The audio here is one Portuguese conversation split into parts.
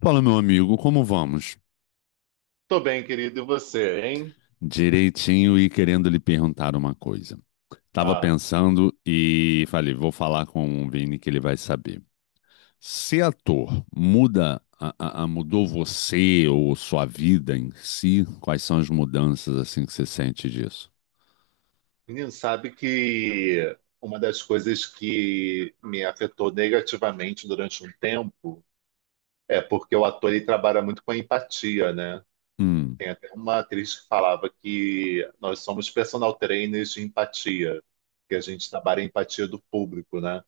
Fala, meu amigo, como vamos? Tô bem, querido. E você, hein? Direitinho e querendo lhe perguntar uma coisa. Tava Ah, pensando e falei, vou falar com o Vini que ele vai saber. Ser ator muda, mudou você ou sua vida em si? Quais são as mudanças assim que você sente disso? menino, sabe que uma das coisas que me afetou negativamente durante um tempo é porque o ator ele trabalha muito com a empatia, né? Hum. Tem até uma atriz que falava que nós somos personal trainers de empatia, que a gente trabalha a empatia do público, né?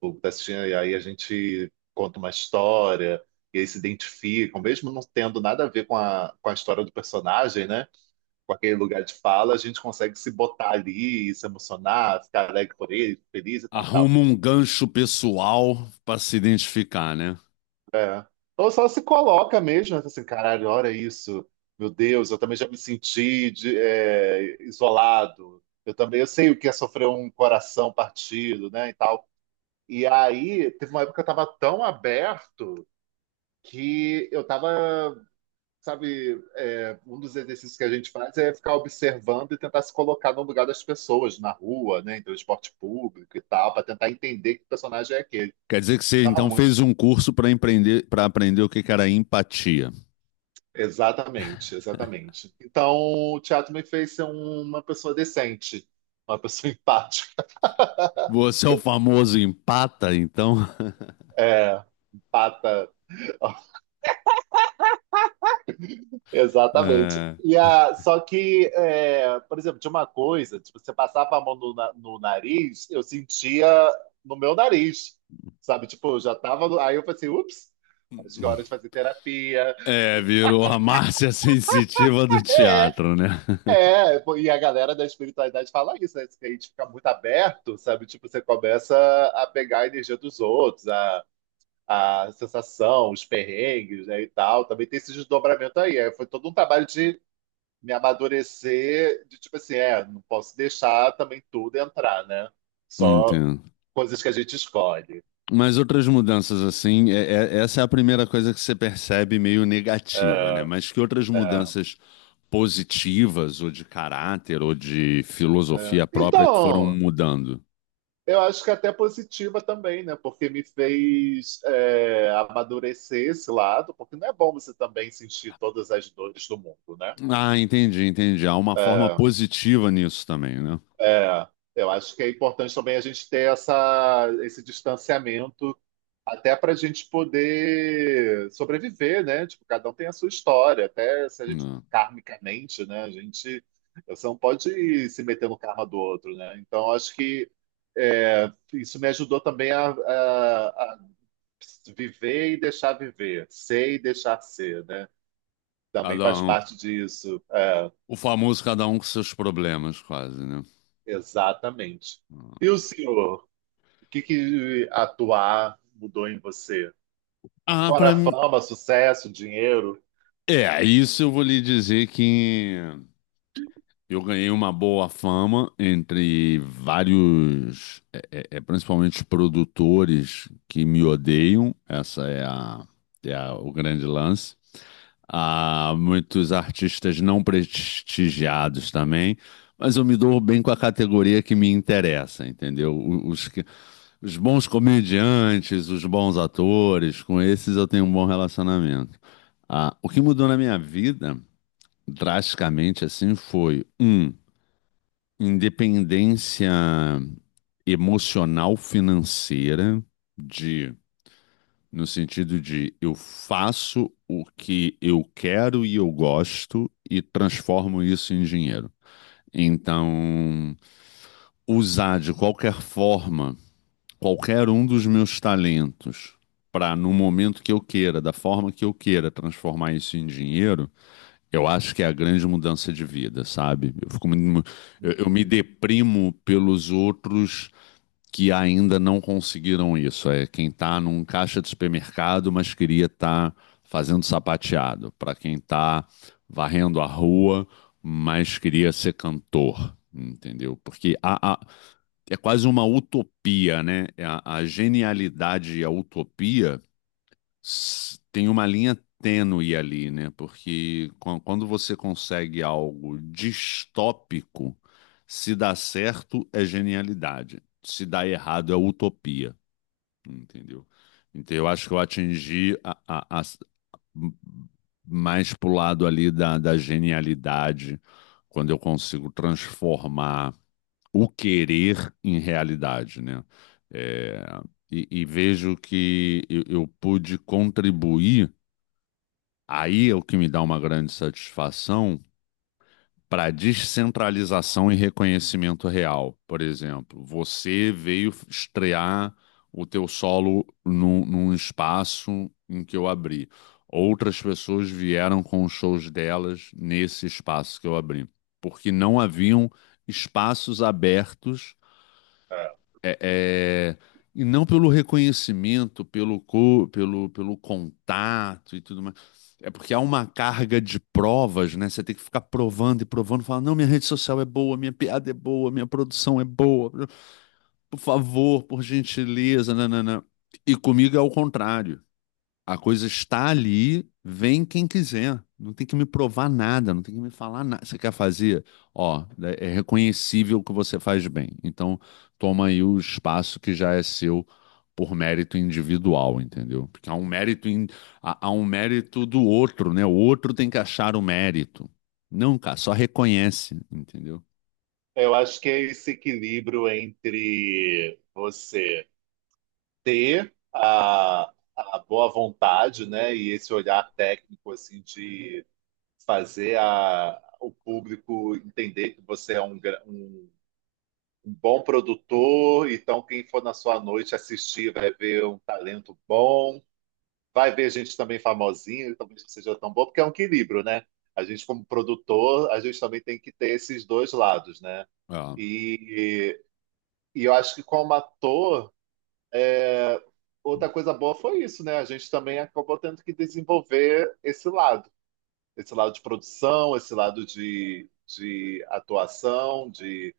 O público tá assistindo e aí a gente conta uma história e eles se identificam, mesmo não tendo nada a ver com a história do personagem, né? Com aquele lugar de fala, a gente consegue se botar ali, se emocionar, ficar alegre por ele, feliz e tal, tal. Arruma um gancho pessoal para se identificar, né? É. Ou só se coloca mesmo, né, assim, caralho, olha isso, meu Deus, eu também já me senti é, isolado, eu também, eu sei o que é sofrer um coração partido, né, e tal. E aí, teve uma época que eu tava tão aberto que eu tava, sabe, um dos exercícios que a gente faz é ficar observando e tentar se colocar no lugar das pessoas, na rua, né, em transporte público e tal, para tentar entender que personagem é aquele. Quer dizer que você Tava então muito. fez um curso para empreender, para aprender o que que era empatia. Exatamente, exatamente. Então, o teatro me fez ser uma pessoa decente, uma pessoa empática, Você é o famoso empata, então? é, empata. Exatamente. É, E a, só que, é, por exemplo, tinha uma coisa, tipo, você passava a mão no, no nariz, eu sentia no meu nariz, sabe? Tipo, eu já tava. Aí eu falei assim, ups, acho que é hora de fazer terapia. Virou a Márcia sensitiva do É, teatro, né? é. Pô, e a galera da espiritualidade fala isso, né? Que a gente fica muito aberto, sabe? Tipo, você começa a pegar a energia dos outros, a sensação, os perrengues, né, e tal. Também tem esse desdobramento aí. É, foi todo um trabalho de me amadurecer de tipo assim, é, não posso deixar também tudo entrar, né? Só Entendo. coisas que a gente escolhe. Mas outras mudanças assim, essa é a primeira coisa que você percebe meio negativa, né? É, Mas que outras é, mudanças positivas, ou de caráter, ou de é. filosofia própria que foram Então, mudando? eu acho que é até positiva também, né? Porque me fez, é, amadurecer esse lado, porque não é bom você também sentir todas as dores do mundo, né? Ah, entendi, entendi. Há uma forma É, positiva nisso também, né? é, eu acho que é importante também a gente ter essa, esse distanciamento até para a gente poder sobreviver, né? Tipo, cada um tem a sua história, até se a gente Não. karmicamente, né? A gente, você não pode ir se meter no karma do outro, né? Então acho que, é, isso me ajudou também a viver e deixar viver, ser e deixar ser, né? Também Cada faz um, parte disso. É, o famoso cada um com seus problemas, quase, né? exatamente. E o senhor? O que, que atuar mudou em você? Ah, Fora pra mim. fama, sucesso, dinheiro. É, isso eu vou lhe dizer que eu ganhei uma boa fama entre vários, principalmente produtores que me odeiam, essa é o grande lance. Há muitos artistas não prestigiados também, mas eu me dou bem com a categoria que me interessa, entendeu? Os, os bons comediantes, os bons atores, com esses eu tenho um bom relacionamento. Ah, o que mudou na minha vida, drasticamente assim, foi um. Independência emocional financeira, de, no sentido de eu faço o que eu quero e eu gosto e transformo isso em dinheiro. Então, usar de qualquer forma qualquer um dos meus talentos para, no momento que eu queira, da forma que eu queira, transformar isso em dinheiro, eu acho que é a grande mudança de vida, sabe? Eu fico muito, eu me Uhum. deprimo pelos outros que ainda não conseguiram isso. É quem está num caixa de supermercado, mas queria estar fazendo sapateado. Para quem está varrendo a rua, mas queria ser cantor. Entendeu? Porque é quase uma utopia, né? É a genialidade e a utopia tem uma linha tênue ali, né? Porque quando você consegue algo distópico, se dá certo é genialidade, se dá errado é utopia, entendeu? Então eu acho que eu atingi m- mais pro lado ali da, da genialidade, quando eu consigo transformar o querer em realidade, né? É, e vejo que eu pude contribuir. Aí é o que me dá uma grande satisfação para descentralização e reconhecimento real. Por exemplo, você veio estrear o teu solo num, num espaço em que eu abri. Outras pessoas vieram com os shows delas nesse espaço que eu abri, porque não haviam espaços abertos, É. é, é, e não pelo reconhecimento, pelo contato e tudo mais. É porque há uma carga de provas, né? Você tem que ficar provando e provando, falar, não, minha rede social é boa, minha piada é boa, minha produção é boa, por favor, por gentileza, nananã. E comigo é o contrário. A coisa está ali, vem quem quiser. Não tem que me provar nada, não tem que me falar nada. Você quer fazer? Ó, é reconhecível que você faz bem. Então, toma aí o espaço que já é seu por mérito individual, entendeu? Porque há um mérito, há um mérito do outro, né? O outro tem que achar o mérito. Não, cara, só reconhece, entendeu? Eu acho que é esse equilíbrio entre você ter a boa vontade, né, e esse olhar técnico assim de fazer a, o público entender que você é um, um, um bom produtor, então quem for na sua noite assistir vai ver um talento bom. Vai ver gente também famosinha, talvez não seja tão boa, porque é um equilíbrio, né? A gente, como produtor, a gente também tem que ter esses dois lados, né? É. E, e eu acho que como ator, é, outra coisa boa foi isso, né? A gente também acabou tendo que desenvolver esse lado de produção, esse lado de atuação,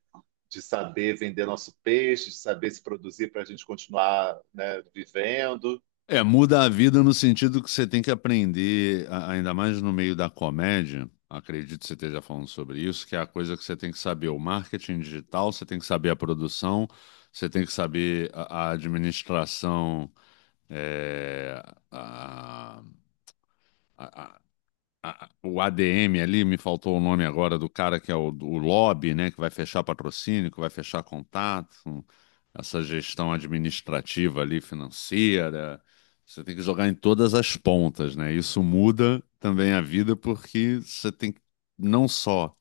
de saber vender nosso peixe, de saber se produzir para a gente continuar, né, vivendo. É, muda a vida no sentido que você tem que aprender, ainda mais no meio da comédia, acredito que você esteja falando sobre isso, que é a coisa que você tem que saber o marketing digital, você tem que saber a produção, você tem que saber a administração, é, a- o ADM ali, me faltou o nome agora do cara que é o lobby, né, que vai fechar patrocínio, que vai fechar contato, essa gestão administrativa ali, financeira. Você tem que jogar em todas as pontas, né? Isso muda também a vida porque você tem que não só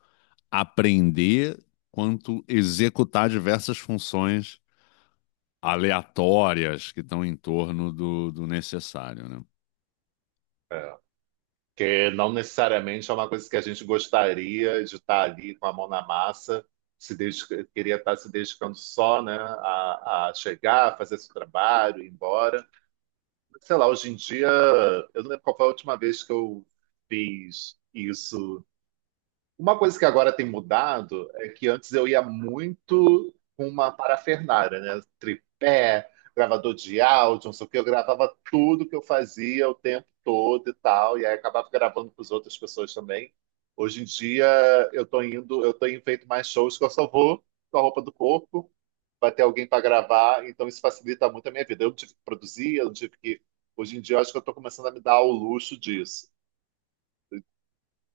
aprender, quanto executar diversas funções aleatórias que estão em torno do, do necessário, né? É, que não necessariamente é uma coisa que a gente gostaria de estar ali com a mão na massa, se dedica- queria estar se dedicando só, né, a chegar, fazer seu trabalho, ir embora. Sei lá, hoje em dia, eu não lembro qual foi a última vez que eu fiz isso. Uma coisa que agora tem mudado é que antes eu ia muito com uma parafernália, né? Tripé, gravador de áudio, não sei o quê. Eu gravava tudo que eu fazia o tempo todo e tal, e aí acabava gravando com as outras pessoas também. Hoje em dia eu tô indo, eu tenho feito mais shows que eu só vou com a roupa do corpo, vai ter alguém para gravar, então isso facilita muito a minha vida. Eu não tive que produzir, eu não tive que. Hoje em dia eu acho que eu tô começando a me dar o luxo disso.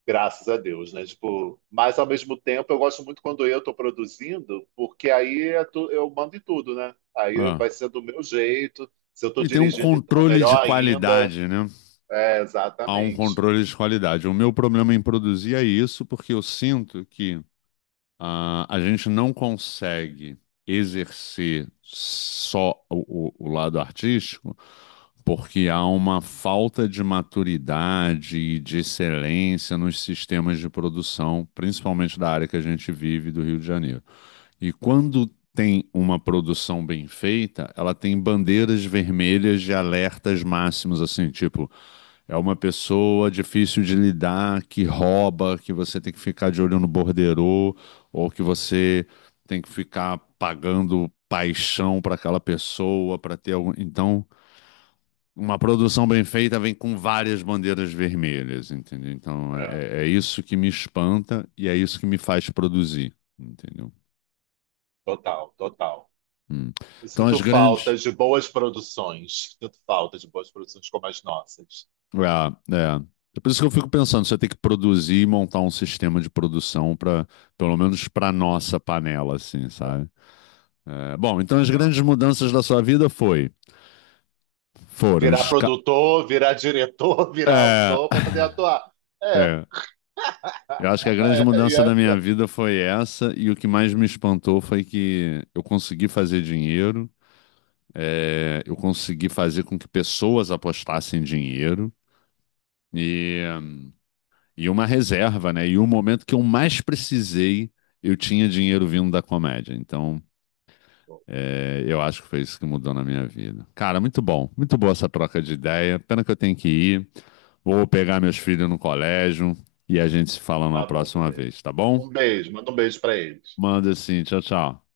Graças a Deus, né? Tipo, mas ao mesmo tempo eu gosto muito quando eu estou produzindo, porque aí eu mando em tudo, né? Aí Ah. vai ser do meu jeito. Se eu estou E tem um dirigindo, então é controle de melhor ainda. qualidade, né? É, Há um exatamente. controle de qualidade. O meu problema em produzir é isso, porque eu sinto que, ah, a gente não consegue exercer só o lado artístico, porque há uma falta de maturidade e de excelência nos sistemas de produção, principalmente da área que a gente vive do Rio de Janeiro. E quando tem uma produção bem feita, ela tem bandeiras vermelhas de alertas máximos, assim, tipo. É uma pessoa difícil de lidar, que rouba, que você tem que ficar de olho no borderô, ou que você tem que ficar pagando paixão para aquela pessoa, para ter algum. Então, uma produção bem feita vem com várias bandeiras vermelhas, entendeu? Então, É, é isso que me espanta e é isso que me faz produzir, entendeu? total, total. Hum. Eu Então, sinto as falta grandes. de boas produções. Sinto falta de boas produções como as nossas. É, é. É por isso que eu fico pensando, você tem que produzir e montar um sistema de produção para, pelo menos para nossa panela, assim, sabe? É, bom, então as Então, grandes mudanças da sua vida foi, foram, virar produtor, virar diretor, virar é, autor para poder atuar. É. é. Eu acho que a grande E mudança da minha essa. vida foi essa e o que mais me espantou foi que eu consegui fazer dinheiro, é, eu consegui fazer com que pessoas apostassem dinheiro. e E uma reserva, né? E o momento que eu mais precisei, eu tinha dinheiro vindo da comédia. Então, é, eu acho que foi isso que mudou na minha vida. Cara, muito bom. Muito boa essa troca de ideia. Pena que eu tenho que ir. Vou pegar meus filhos no colégio e a gente se fala na Tá bom, próxima bebê. vez, tá bom? Um beijo, manda um beijo pra eles. Manda assim. Tchau, tchau.